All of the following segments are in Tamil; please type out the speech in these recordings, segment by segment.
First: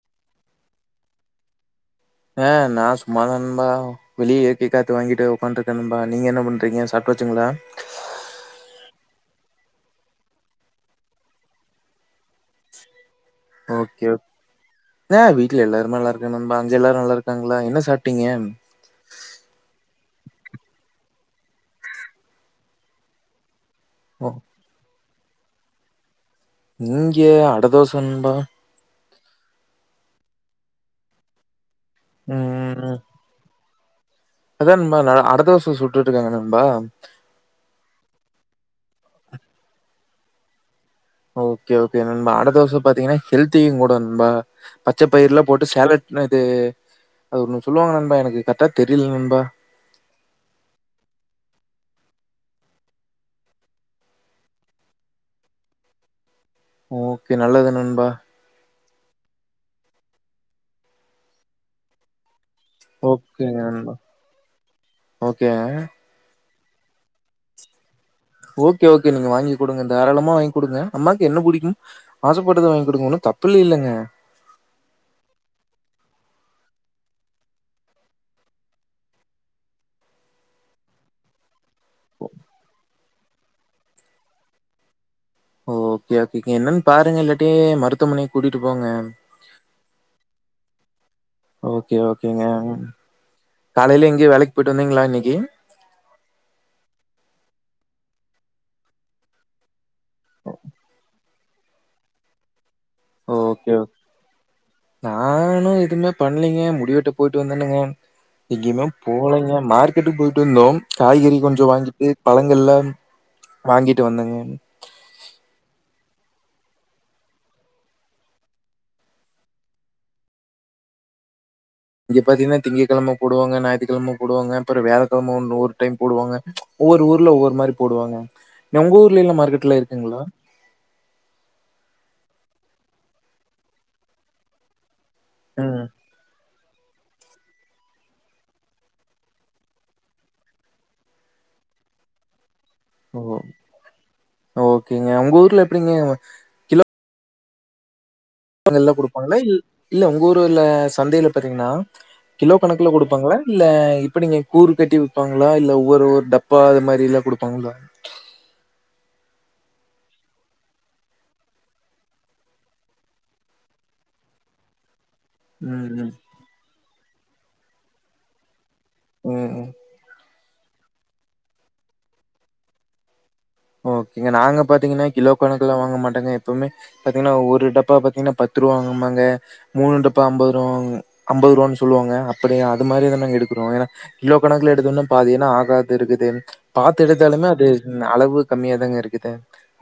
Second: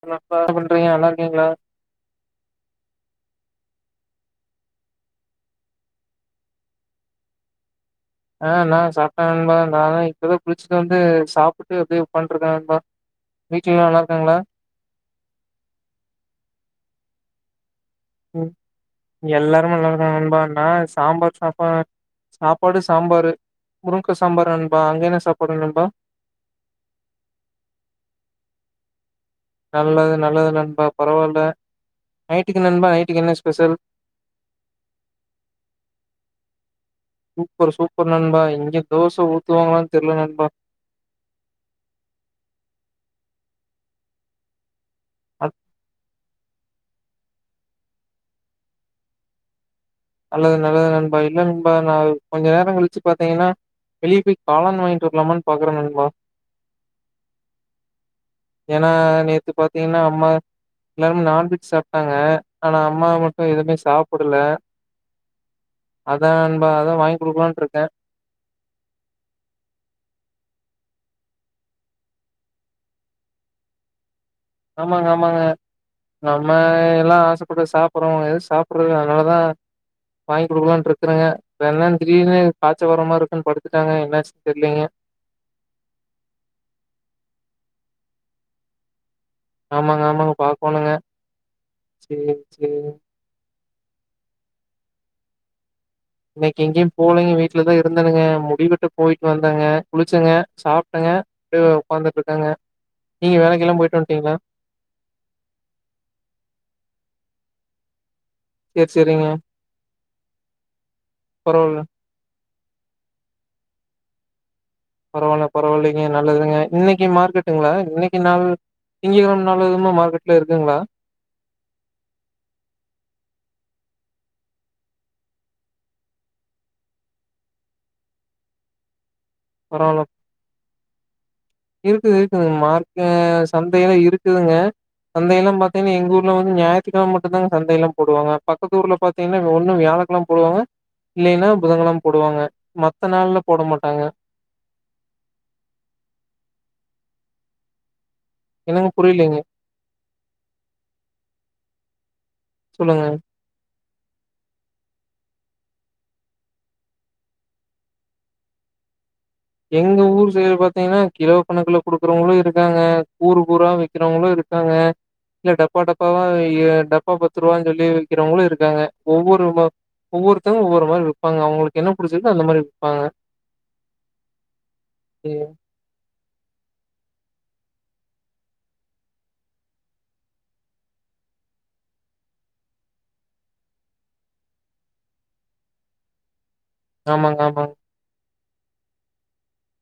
ஹலோ அக்கா என்ன பண்றீங்க நல்லா இருக்கீங்ளா ஆ நா சும்மாதான்டா வெளிய இயற்கை காத்து வாங்கிட்டு உக்கான்ட்டு இருக்கே நண்பா நீங்க என்ன பண்றீங்க சாப்ட்டாச்சுங்களா ஆ நா சாப்பிட்டே நண்பா நா தா இப்பதா குளிச்சுட்டு வந்து சாப்ட்டு அப்டியே உக்கான்ட்டு இருக்கே நண்பா வீட்ல எல்லா நல்லா ஓகே ஒக் இருக்காங்களா ஏ வீட்ல எல்லாருமே நல்லா இருக்க நண்பா அங்க எல்லாரு நல்லா இருக்காங்களா என்ன சாப் ம் எல்லாரு நல்லா இருக்காங்க நண்பா நா சாம்பார் சாப்பாட் சாப்பாடு சாம்பாரு முருங்க்கா ஓ சாம்பாரு நண்பா அங்க என்ன சாப்பாடு நண்பா இங்கே அடதோச நண்பா நல்லது நல்லது நண்பா பரவால்ல நைட்டுக்கு நண்பா ம் நைட்டுக்கு என்ன ஸ்பெஷல் அதா நண்பா அடதோச சுட்டுட்டு இருக்காங்க நண்பா சூப்பர் சூப்பர் நண்பா இங்க தோச ஊத்துவாங்களான்னு தெரில நண்பா ஓகே ஓகே நண்பா அடதோச பாத்தீங்கன்னா ஹெல்த்தியு கூட நண்பா பச்ச பயிர்லா அ- போட்டு சேலட் என்னது அது ஒண்ணு சொல்லுவாங்க நண்பா எனக்கு கர்ட்டா தெரில நண்பா நல்லது நல்லது நண்பா இல்ல நண்பா நா கொஞ்ச நேரோ கழிச்சு பாத்தீங்கன்னா வெளிய போய் காளான் வாங்கிட்டு வர்லாமான்னு பாக்குறே நண்பா ஓகே நல்லது நண்பா ஏன்னா நேத்து பாத்தீங்கன்னா அம்மா எல்லார்மே நான்வெஜ் சாப்டாங்க ஆனா அம்மா ஓகே மட்டு எதுமே சாப்படல ஓகே அதா நண்பா அதா வாங்கி் குடுக்கலான்ட்டு இருக்கே ஓகே ஓகே நீங்க வாங்கி் குடுங்க தாராளமா வாங்கி் குடுங்க அம்மாக்கு என்ன புடிக்கு ஆசபட்டத வாங்கி குடுங்க ஒண்ணு தப்பு இல்லில்லங்க ஆமாங்க ஆமாங்க நம்ம எல்லா ஆசப்பட்டு சாப்புறோ எது சாப்றது அதனாலதா வாங்கி் குடுக்கலாருக்குறங்க என்ன திடீனு காச்ச வரமாருக்குனு படுத்துட்டாங்க என்னாச்சு தெரிலீங்க ஓ ஓகே ஓகேங்க என்னன் பாருங்க இல்லாட்டி மருத்துவமனைக்கு கூட்டிட்டு போங்க ஆமாங்க ஆமாங்க பாக்கோணுங்க ஓகே சேரி ஓகேங்க சேரிங்க காலையில எங்கயு வேலைக்கு போய்ட்டு வந்தீங்களா இன்னைக்கு இன்னைக்கு எங்கேயு போலங்க வீட்லதா இருந்தனுங்க முடி வெட்ட போயிட்டு வந்தங்க குளிச்சங்க சாப்டங்க ட்டு உக்காந்துட்ருக்கங்க ஓகே ஓ நானு எதுவுமே பண்லைங்க முடிவெட்ட போயிட்டு வந்தேனுங்க எங்கயுமே சேரி சேரிங்க போலங்க மார்க்கெட்டுக்கு போயிட்டு வந்தோ காய்கறி கொஞ்சோ பரவால்ல வாங்கி ட்டு பழங்கள்லா வாங்கிட்டு வந்தங்க பரவால்ல பரவால்லைங்க நல்லதுங்க இன்னைக்கு மார்க்கெட்டுங்ளா இன்னைக்கு நாள் திங்ககெழம நாலதுதமா மார்க்கட்லா இருக்குங்களா இங்க பாத்தீங்னா திங்ககெழம போடுவாங்க ஞாயித்துக்கெழம போடுவாங்க அப்பற வியாழகெழம ஒன்னு ஒரு டைம் போடுவாங்க ஒவ்வொரு ஊர்ல ஒவ்வொரு மாறி போடுவாங்க உங்க ஊர்லல்லா மார்கெட்ல்லா பரவால்ல. இருக்குங்களா இருக்குது இருக்குது மார்க்கு சந்தையல்லா இருக்குதுங்க சந்த எல்லா ம். பாத்தீங்ன்னா எங்க ஊர்ல வந்து ஞாயி த்து கெழம மட்டுதா சந்தை எல்லா போடுவாங்க பக்கத்து ஊர்ல பாத்தீங்கன்னா ஒன்னு வியாழகெழம போடுவாங்க இல்லைன்னா புதங்கெழம போடுவாங்க மத்த ஓ! நாள்ல போட மாட்டாங்க ஓகேங்க உங்க ஊர்ல எப்டிங்க [unintelligible] என்னங்க எல்லா குடுப்பாங்களா புரியலைங்க. இல்ல உங்க ஊர்ல சந்தையில பாத்தீங்னா கிலோ கணக்குல சொல்லுங்க. குடுப்பாங்களா இல்ல இப்ப நீங்க கூறு கட்டி விப்பாங்களா இல்ல ஒவ்வரு டப்பா அது மாரி எல்லா குடுப்பாங்களா எங்க ஊர் சைடு பாத்தீங்கன்னா கிலோ கணக்குல குடுக்குறவங்களு இருக்காங்க கூறு கூரா விக்கிறவங்களு இருக்காங்க இல்ல டப்பா ம், ம். டப்பாவா எ டப்பா பத்து ரூவான் சொல்லி விக்கிறவங்களு இருக்காங்க ஒவ்வொரு ம். ம். ஒவ்வொருத்தங்க ஒவ்வொரு மாறி விப்பாங்க அவங்களுக் என்ன புடிச்சுருக்கோ அந்த மாரி விப்பாங்க ஓகேங்க நாங்க பாத்தீங்கன்னா கிலோ ம் கணக்கல்லா வாங்க மாட்டோங்க எப்பமே பாத்தீங்கன்னா ஒரு டப்பா பாத்தீங்கன்னா பத்து ரூபா வாங்கம்பாங்க மூணு டப்பா அம்பது ருவா அம்பது ருவான் சொல்லுவாங்க அப்படி அது மாரிதா நாங்க எடுக்குறோ ஏனா கிலோ கணக்ல எடுத்தோனா பாதியானா ஆகாது இருக்குது பாத்து ஆமாங்க எடுத்தாலுமே அது ஆமாங்க அளவு கம்மியா தாங்க இருக்குது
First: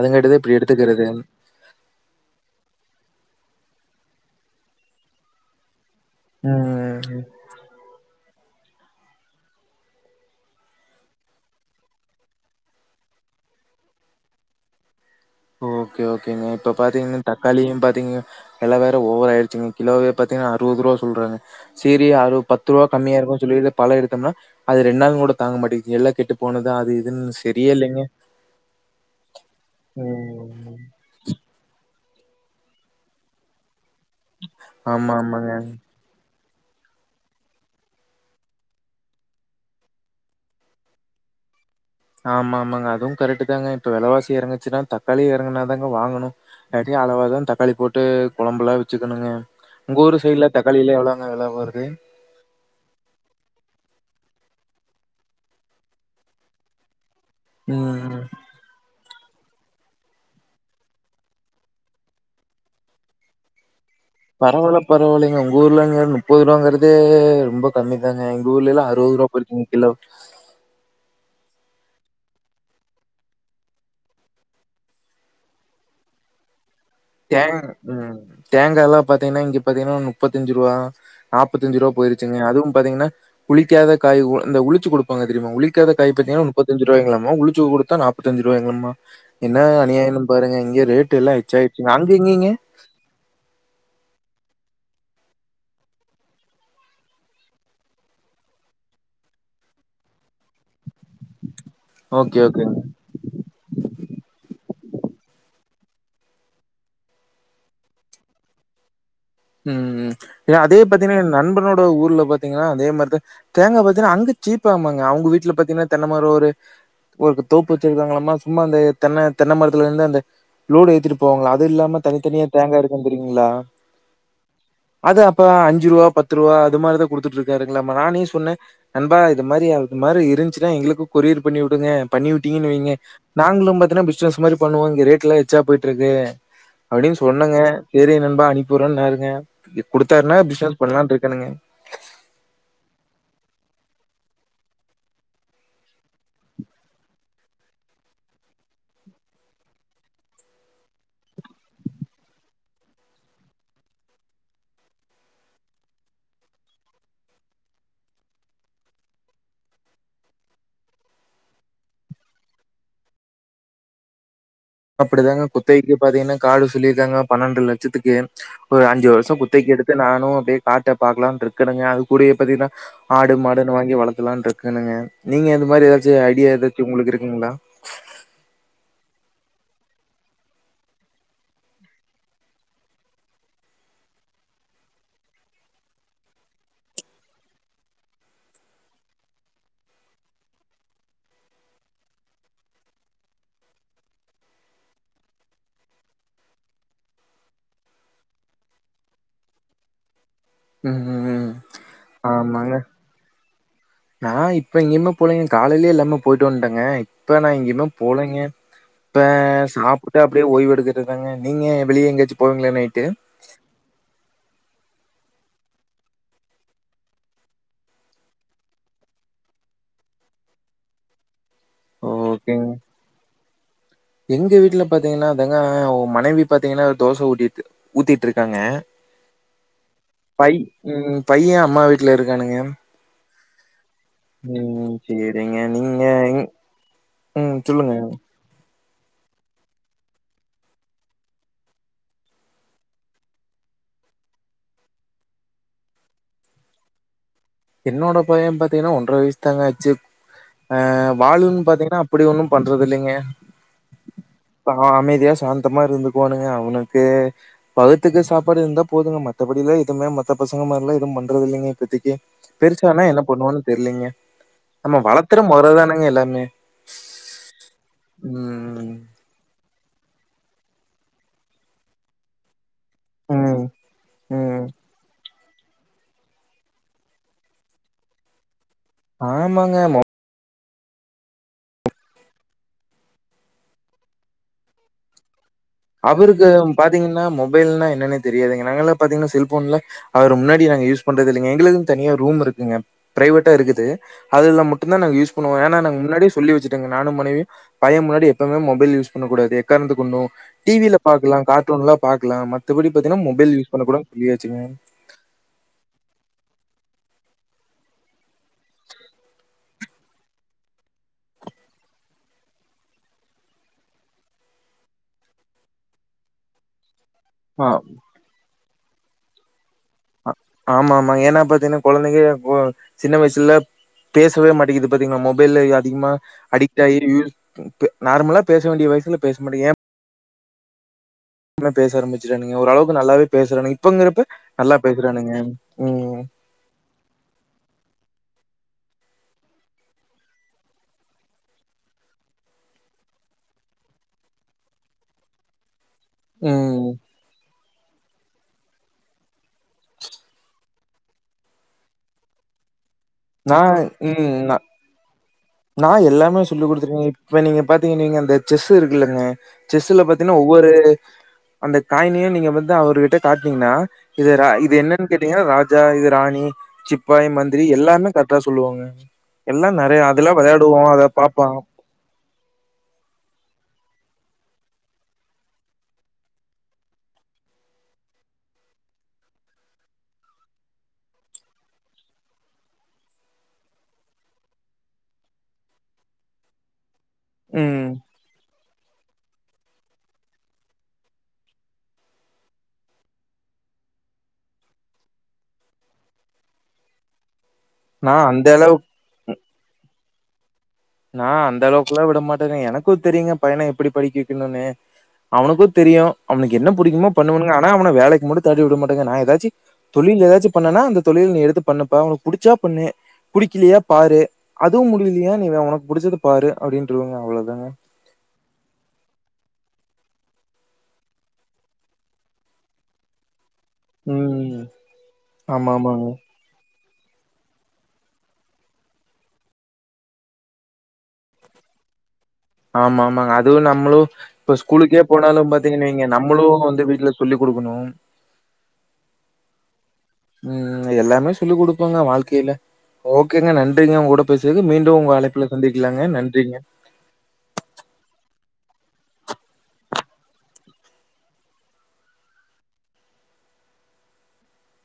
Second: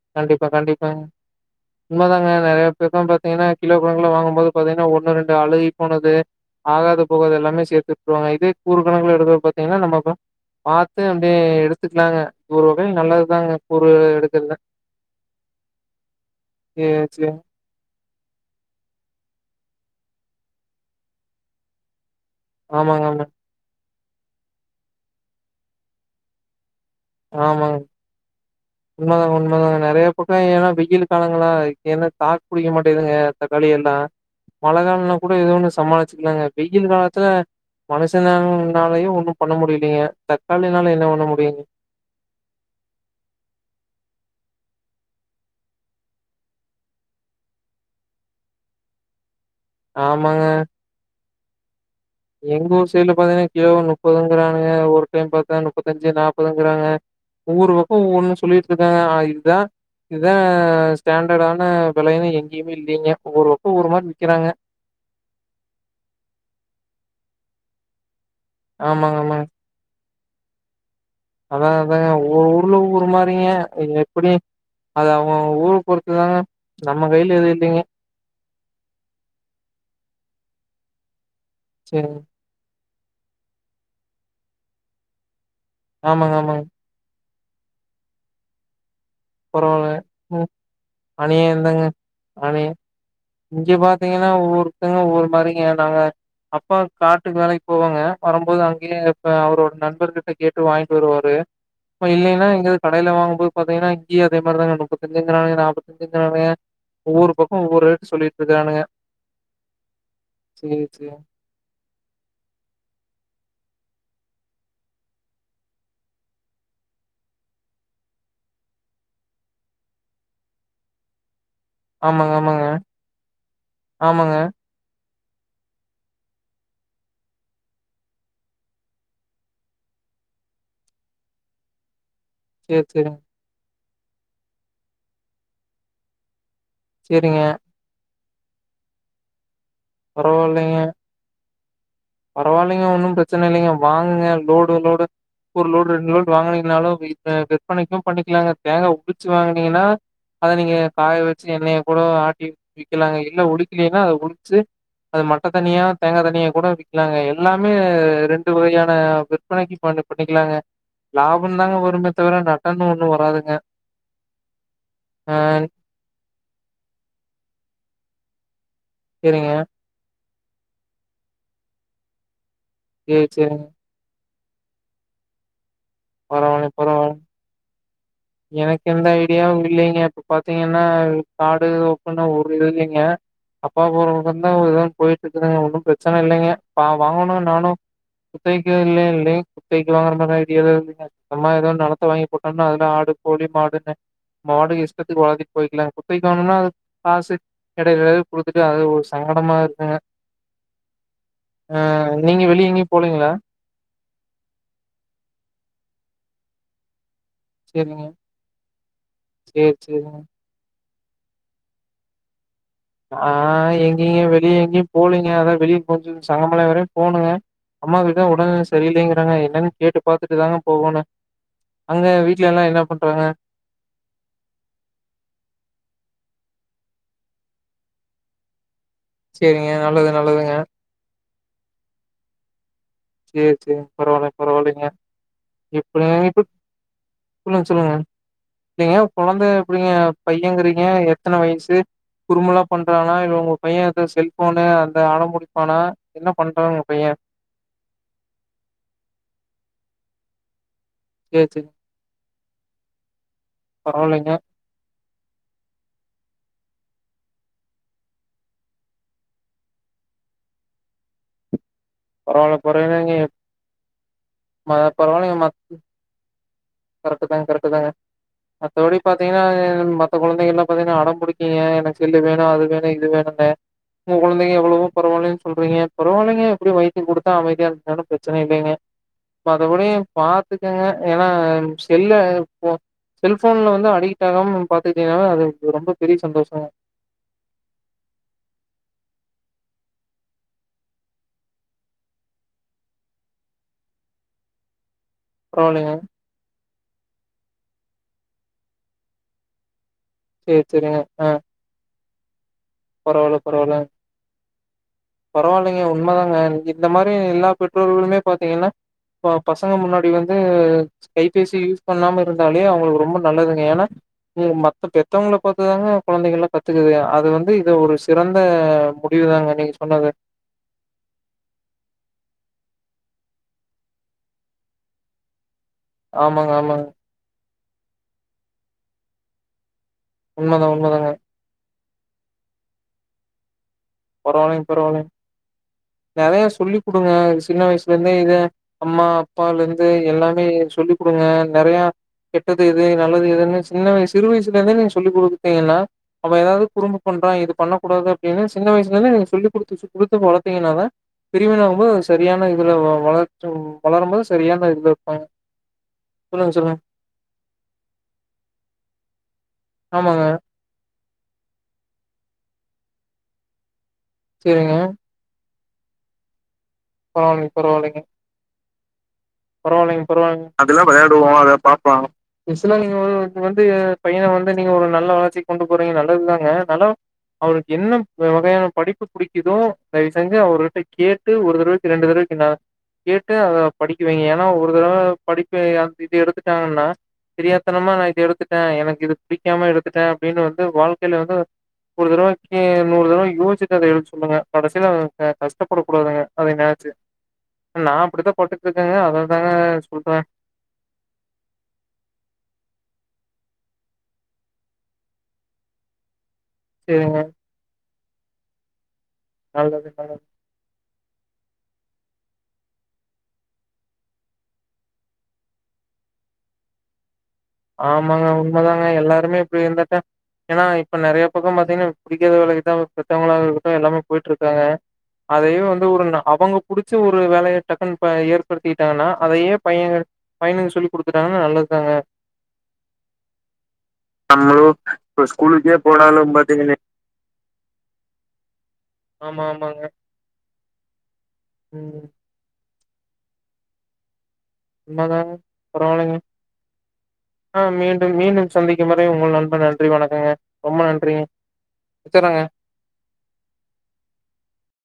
அதுங்கட்டுதா இப்டி எடுத்துக்கிறது உண்ம தாங்க நெறைய [unintelligible] பாத்தீங்கன்னா கிலோ கணக்குல வாங்கும் போது பாத்தீங்கன்னா ஒன்னு ரெண்டு அழுகி போனது ஆகாது ம். போகாதது எல்லாமே சேத்துட்டுருவாங்க இதே கூறுகணக்ல எடுத்து பாத்தீங்கன்னா நம்ம பாத்து அப்டியே எடுத்துக்கலாங்க ஒரு வகையில நல்லதுதாங்க கூரு எடுக்கிறது ஓகே ஓகேங்க இப்ப ஏ பாத்தீங்கன்னா சே தக்காளியு பாத்தீங்க வெல வேற ஓவராயிடுச்சுங்க கிலோவே பாத்திங்கன்னா அறுபது ரூவா சொல்றாங்க சேரி அறுப பத்துருவா ஆமாங்க கம்மியா ஆமா இருக்குனு சொல்லி பழ எடுத்தம்னா அது ரெண் நாள் கூட தாங்க மாட்டேது எல்லா கெட்டு டு போனதா அது இதுன்னு ஆமாங்க சரியே இல்லைங்க உண்மதாங்க உண்மதாங்க நெறைய பக்க ஏன்னா ம். வெயிலு காலங்களா ஏன தாக் புடிக்க மாட்டேதுங்க தக்காளி எல்லா மழ ஆமா, காலனா கூட எது ஆமாங்க. ஒண்ணு சமாளிச்சிக்கலாங்க வெயில் காலத்துல மனுஷனனாலயு ஒன்னு பண்ண முடியலீங்க தக்காளினால என்ன பண்ண முடியுங் ஆமா ஆமாங்க அதுவு கரெக்ட்டு தாங்க இப்ப வெலவாசி எறங்குச்சுன்னா தக்காளியு எறங்குனாதாங்க வாங்கணு அதி அளவா தா தக்காளி போட்டு கொழம்புல வச்சுக்கணுங்க உங்க ஊரு ஆமாங்க. சைடுல தக்காளிலா எவ்ளவுங்க வெல வருது எங்க ஊர் சைட்ல பாத்தீங்கன்னா கிலோ முப்பதுங்கிறாங்க ஒரு டைம் பாத்தா முப்பத்தஞ்சு நாப்பதுங்கிறாங்க ஒவ்வொரு பக்க ம். ஒவ்வொனு சொல்லிட்ருக்காங்க அ இதா இதா ஸ்டாண்டர்டான வெலயுனு எங்கயுமே இல்லிங்க ஒவ்வொரு பக்கோ ஒரு மாரி விக்கிறாங்க. பரவால்ல பரவாலிங்க உங்க ஊர்லங்க முப்பது ரூபாங்கறது ரொம்ப கம்மி தாங்க எங்க ஊர்லல்லா அறுவது ஆமாங்க, ரூபா ஆமாங்க. போய்ருக்குங்க கிலோ அதா அதாங்க ஒவ்வொரு ஊர்ல ஒவ்வொரு மாரிங்க இங்க இப்டி அது அவுங்க அவுங்க ஊர பொறுத்துதாங்க நம்ம கையில எதுவு தேங் இல்லிங்க ம் தேங்கால்லா பாத்தீங்கன்னா இங்க பாத்தீங்கன்னா முப்பத்தஞ்சு ரூவா நாப்பத்தஞ்சு ரூவா சரி போய்ருச்சுங்க அதுவு பாத்தீங்கன்னா உளிக்காத காய் ஒ அந்த உளிச்சு குடுப்பாங்க தெரியுமா உழிக்காத காய் ஆமாங்க பத்திங்கனா ஆமாங்க முப்பத்தஞ்சு ரூவாங்களமா உளிச்சு குடுத்தா நாப்பத்தஞ்சு ரூவாங்களமா என்ன பரவால்ல அநியாயன்னு பாருங்க இங்க ரேட் எல்லா ச்சை ஏங்க [unintelligible] இங்க பாத்தீங்கன்னா ஒவ்வொருத்தவங்களு ஒவ்வொரு மாரிங்க நாங்க அப்பா காட்டுக்கு வேலைக்கு போவாங்க வரபோது அங்கேயே இப்ப அவரோட நண்பர்க கிட்டகேட்டு வாங்கிட்டு வருவாரு அப்பா ஓகே, இல்லெனா ஓகேங்க. இங்கேது கடையில வாங்குபோது பாத்தீங்கன்னா இங்கியு அதே மாரிதாங்க முப்பத்தஞ்சிங்கிறாங்க நாப்பத்ஞ்சிங்கிறாங்க ஒவ்வொரு பக்க ஒவ்வொரு ரேட்டு சொல்லிட்ருக்கானுங்க ம் ம் ஏனா அதே சேரி பாத்தீங்கன்னா என் நண்பனோட ஊர்ல பாத்தீங்கன்னா அதே மாரிதா தேங்கா பாத்தீங்கன்னா அங்க சீப்பு ஆமாங்க அவுங்க வீட்டுல பாத்தீங்கன்னா தென்னைமரோ ஒரு ஒருக்கு தோப்பு வச்சுருக்காங்களம்மா சும்மா அந்த தென்ன தென்ன மரத்துல இருந்து அந்த லோடு ஏத்துட்டு போவங்கள அது இல்லாம தனி ஆமாங்க தனியா ஆமாங்க தேங்கா இருக்கு தெரியுங்களா ஆமாங்க அது அப்ப அஞ்சு ரூவா பத்து ரூவா அதுமாரி தா குடுத்துட்டு இருக்காருங்களாமா நானே சொன்னெ நண்பா இது மாரி அது மாரி இருந்துச்சுன்னா எங்களுக்கு கொரியர் பண்ணி வுடுங்க பண்ணி வி ட்டுங்கனு சேரி வைங்க சேரிங்க நாங்களு பாத்தீன்னா பிஸ்னஸ் மாரி பண்ணுவோ இங்க ரேட் எல்லா எச்சா போய்ட்டு இருக்கு அப்டின்னு சேரிங்க சொன்னங்க செரி நண்பா அனுப்பி வுடுறானாருங்க இங்க குடுத்தாருன்னா பிசினஸ் பண்லான்னு இருக்கெனுங்க பரவால்லிங்க ஒன்னு ப்ரச்சன இல்லிங்க வாங்குங்க லோடு லோடு ஒரு லோடு ரெண்டு லோடு வாங்கினீங்கனாலு [unintelligible] விற்பனைக்கு பண்ணிக்கிலாங்க தேங்கா உறிச்சு வாங்குனீங்கன்னா அத நீங்க காய வச்சு எண்ணெய கூட ஆட்டி விக்கலாங்க இல்ல உழிக்கலன்னா அத உழிச்சு அத மட்ட தனியா தேங்கா தண்ணியா கூட வி க்கிலாங்க எல்லாமே ரெண்டு வகையான விற்பனைக்கு பண்ணி பண்ணிக்கிலாங்க லாபன்னுதா வருமே தவிர நட்டன்னு ஒண்ணு வராதுங்க ஆ அப்டித்தாங்க குத்தகைக்கு பாத்தீங்கன்னா காடு சொல்லிருக்காங்க பன்னெண்டு லட்சத்துக்கு ஒரு அஞ்சு வர்ஷோ சரிங்க குத்தைக்கு எடுத் து நானு அப்டியே காட்ட பாக்கலாம்னு இருக்கணுங்க அது கூடவே பத்தின சேரி ஆடு சேரிங்க மாடுன்னு வாங்கி வளத்தலாம்னு இருக் க்கணுங்க நீங்க இந்த மாரி ஏதாச்சு ஐடியா பரவாயில்ல ஏதாச்சு உங்களுக்கு பரவாயில்ல இருக்குங்களா எனக்கு எந்த ஐடியாவு இல்லிங்க இப்ப பாத்தீங்கன்னா காடு தோப்புன்னு ஒரு இது இல்லிங்க அப்பா போற பக்கோந்தா [unintelligible] போய்ட்டு இருக்குதுங்க ஒன்னு ப்ரச்சனை இல்லைங்க பாவ் வாங்குனு நானு குத்தவக்கே இல்ல இல்லைங் குத்தவிக்கு வாங்கற மாரிலா ஐடியா ஏது இல்லிங்க சொந்தமா ஏதா நெலத்த வாங்கி போட்டோம்னா அதுல ஆடு கோழி மாடுன்னு மாடு இஷ்டத்துக்கு வாங்கிட்டு போய்க்கலா குத்தவிக்கி வாங்கனுன அதுக் காசு எடையில எடையில குடுத்துட்டு அது ஒரு சங்கடமா இருக்குங்க ம்ஹ்ம். அ நீங்க வெளிய எங்கயு போலீங்களா நா இப்ப இங்கயுமே போலங்க காலையிலயே எல்லாம போய்ட்டு வந்துட்டேங்க இப்ப நா இங்கேயுமே சேரிங்க போலங்கெ இப்ப சேரி சேரிங்க சாப்புட்டு அ ட்டுயே ஓய்வு எடுக்காறது தாங்க நீங்க வெளியே எங்காச்சு போவீங்கள நைட்டு ஆ எங்கிங்க வெளியே எங்கேயு போலீங்க அதா வெளிய கொஞ்ச சமமழ வேற போணுங்க அம்மாக்கு தா உடல்நிலை சரியில்லேங்கறங்க என்னன்னு கேட்டு பாத்துட்டு தாங்க போகணு அங்க வீட்ல எல்லா ஓகேங்க. என்ன பண்றாங்க எங்க வீட்டுல பாத்திங்ன்னா அதிங்க மனைவி பாத்திங்கன்னா தோச ஊத்திட்டு இருக்காங்க சேரிங்க நல்லது பை நல்லதுங்க ம் பைய அம்மா வீட்ல இருக்கானுங்க சேரி சேரி பரவால்ல பரவால்லிங்க ம் சேரிங்க நீங்க இப்டி இப்ப சொல்லுங்க பாத்திங்னா கொழந்த அப்டிங்றீங்க பையங்றீங்க எத்தன வயசு குருபெல்லா பண்றானா இல்ல உங்க பைய அ செல்போனு அந்த அடம்புடிப்பானா என்ன பண்றாங் ஊங்க பைய என்னோட பைய பாத்திங்கன்னா ஒன்ற வயசு தாங்க ஆச்சு அ சேரி வாழுன்னு சேரி பாத்திங்கன்னா அப்படி ஒன்னு பண்றது இல்லைங்க பரவால்லிங்க அமைதியா சாந்தமா இருந்து பானுங்க அவனுக்கு வகுத்துக்கு சாப்பாடு இருந்தா போதுங்க மத்தபடியில எது மத்த பசங்க மாதிர எல்லா எதுவு பண்றது இல்லங்க இப்போதிக்கு பரவால்ல பெருசா ஆனா பரவால்லைங்க என்ன பண்ணுவான்தெரிலிங்க ம நம்ம வளத்துற மொரதானேங்க எல்லாமே கரெக்ட் தா கரெக்ட தாங்க ம் மத்தபடி பாத் பாத்திங்ன்னா மத்த கொழந்தைகள்லல பாத்திங்ன்னா அடோ புடிக்குங்க எனக்கு செல்லு வேணு அது வேணு இது வேணுன்னு ம் உங்க கொழந்தைங்க ம் எவ்ளோவோ பரவால்லைன்னு சொல்றீங்க பாரவால்லைங்க எப்டியோ வைத்துக்கு குடுத்தா அமைதியா இருந்தா பிரச்சன இல்லைங்க ஆமாங்க மத்தபடி பாத்துக்கங்க ஏனா செல்ல செல்போன்ல வந்து அடிக்ட் ஆகாம பாத்துக்கிட்னால அது ரொம்ப பெரிய அவருக்கு சந்தோஷங்க பாத்திங்ன்னா மொபைல்னா என்னன்னே தெரியாதுங்க நாங்க எல்லா பாத்திங்கன்னா செல்போன்ல அவரு முன்னாடி நாங்க யூஸ் பண்றது இல்லங்க எங்ளுக்கு தனியா ரூம் இருக்குங்க பிரைவேட்டா இருக்குது அதுல மட்டு தா நாங்க யூஸ் பண்ணுவோ ஏனா பரவாயில்லைங்க முன்னாடி சொல்லி வச்சுட்டாங்க நானு மனைவியு பைய முன்னாடி எப்பவுமே மொபைல் யூஸ் பண்ணக்க கூடாது எக்ரணத்தக்கொண்டு சேரி டீவில சேரிங்க ஆ பாக்ல கார்டூன்லா பாக்கலா மத்தபடி பாத்திங்ன்னா பரவால்ல மொபைல் யூஸ் பண்ண கூடதுண்ணு சொல்லியாச்சுங்க பரவால்லிங்க உண்மதாங்க இந்த மாதிரி எல்லா பெற்றோர்களுமே பாத்திங்கன்னா இப்ப பசங்க முன்னாடி வந்து கைபேசி யூஸ் பண்ணாம இருந்தாலே அவுங்களுக்கு ரொம்ப நல்லதுங்க ஏனா ம் மத்த பெத்தவங்கள பாத்துதாங்க கொழந்தைகள் எல்லா கத்துக்குது அது வந்து ஆ ஒரு சிறந்த முடிவு தாங்க நீங்க சொன்னது ஆமா ஆமா ஏன்னா பாத்திங்கன்னா கொழந்தைக்கு அ சின்ன வயசுல பேசவே மாட்டேங்கிது பாத்திங்ளா மொபைல்ல அதிகமா ஆமாங்க அடிக்ட் ஆமாங்க ஆகி யூ நார்மலா பேச வேண்டிய வயசுல பேச மாட்டேங்கிது ஏ உண்மதா உண்மதாங்க பேச ஆரம்பிச்சறானுங்க ஓரளவுக்கு நல்லாவே பேசுறானுங்க இப்பங்குறப்ப நல்லா பேசுறானுங்க ம் ஏ சொல்லி குடுங்க சின்ன வயசுல இருந்தே இத அம்மா அப்பாலருந்து எல்லாமே சொல்லி குடுங்க நறைய கெட்டது எது நல்லது எதுன்னு சின்ன வய சிறுயசுல இருந்தே நீங்க சொல்லிக் குடுக்தீங்கன்னா அவ ஏதாவ்து ம். குரும்பு பண்றா இது பண்ணக்க கூடாது அப்டின்னு சின்ன வயசுலருந்து நீ சொல்லி சொல்லிக்குடுத்து வள்த்திங்கன்னாதா பெரியவன ஆகும்போது சரியான இதுலள ம் நான் வளரும்போது ம் சரியான இதுல இருப்பாங்க நா எல்லாமே சொல்லுங்க சொல்லுங்க சொல்லிக்குடுதுருக்கேங்க இப்ப நீங்க பாத்திங்க நீங்க அந்த செஸ் இருக்குல்லங்க செஸ்சுல ஆமாங்க பாத்தீன்னா ஒவ்வொரு அந்த காயினையு நீங்க வந்து அவர்கிட்ட காட்னீங்கன்னா இது ரா இது சேரிங்க என்னன்னு கேட்டீங்கன்னா ராஜா இது ராணி சிப்பாய் பரவால்லைங்க மந்திரி பரவால்லைங்க எல்லாமே கரெக் ட்டா சொல்லுவாங்க எல்லா நறையா அது போலாங்க அதெல்லா விளையாடுவா அத பாப்பா யூஷ்ல்லா நீங்க வந்து பையனை வந்து நீங்க ஒரு நல்ல வளர்ச்சிக்கு கொண்டு போறீங்க நல்லதுதாங்க இருந்தாலு அவுருக்கு என்ன வகையான படிப்பு புடிக்குதோ தயவுசெஞ்சு அவருகிட்ட கேட் டு ஒரு தடவைக்கு ரெண்டு தடவைக்கு ந கேட்டு அத படிக் க வைங்க ஏன்னா ஒரு தடவை படிப்பு இது எடுத்துட்டாங்கன்னா ம். தெரியாத்தனமா நா இத எடுத்துட் டே எனக்கு இது புடிக்காம எடுத்துட்டே அப்படின்னு வந்து வாழ்க்கையில வந்து ஒரு தடவைக்கு நூறு தடவை யோசிச்சிட்டு அத எடுக்க சொல்லுங்க கடைசியில அவுங்க கஷ்டப்படக் கூடாதுங்க அதை நினைச்சு நா நான் அப்படித்தா அந்த பட்டுட்டு அளவுக்கு இருக்கேங்க அததாங்க சொல்றே நா அந்த அளவுக்கு எல்லா விட மாட்டேங்க எனக்கும் தெரியுங்க பையனை எப்பிடி படிக்க வைக்கணுன்னு அவனுக்கும் தெரியு அவனுக்கு என்ன புடிக்குமோ சேரிங்க பண்ணுவேணுங்க ஆனா அவன வேலைக்கு மட்டு தாட்டி விடமாட்டேங்க நா ஏதாச்சு நல்லது நல்லது தொழில் ஏதாச்சு பண்ணன்னா அந்த தொழில் நீ எடுத்து பண்ணுப்பா உனக்கு புடிச்சா பண்ணு புடிக்கிலையா பாரு அதுவு முடியிலையா நீ உனக்கு புடிச்சத பாரு அப்படின்றுவேங்க அவ்ளோதாங்க ஆமாங்க உண்மைதாங்க எல்லாருமே இப்டி இருந்துட்டா ஏன்னா இப்ப நெறைய பக்கம் பாத்தீங்கன்னா புடிக்காத வேலைக்குதா பெத்தவுங்களாவே இரு எல்லாமே போயிட்டு இருக்காங்க ம். அதையு வந்து ஆமாமாங்க. [unintelligible] அவுங்க புடிச்ச ஒரு வேலைய டக்குன் இப்ப ஏற்படுத்திட்டாங்கன்னா அதையே பையன் பையனுக்கு சொல்லி குடுத்துட்டாங்கன்னா நல்லது தாங்க ஆமா ஆமாங்க அதுவு நம்மளும் இப்ப நம்மளு ஸ்கூலுக்கே இப்ப போனாலு ஸ்கூலுக்கே பாத்தீங்கன்னு வைங்க போனாலு நம்மளும் பாத்தீங்கன்னா வந்து வீட்ல சொல்லி் குடுக்கணு ஆமா ஆமாங்க உம் உம் எல்லாமே சொல்லிக் குடுப்பேங்க ம் வாழ்க்கையில ஓக்கேங்க நன்றிங்க உங்ககூட பேசியது மீண்டும் உங்கள உண்மதாங்க அழைப்புல சந்திக்கலாங்க நன்றிங்க அ மீண்டும் மீண்டும் சந்திக்கும் வரை உங்க நண்பன் நன்றி வணக்கங்க ரொம்ப நன்றிங்க வச்சட்றங்க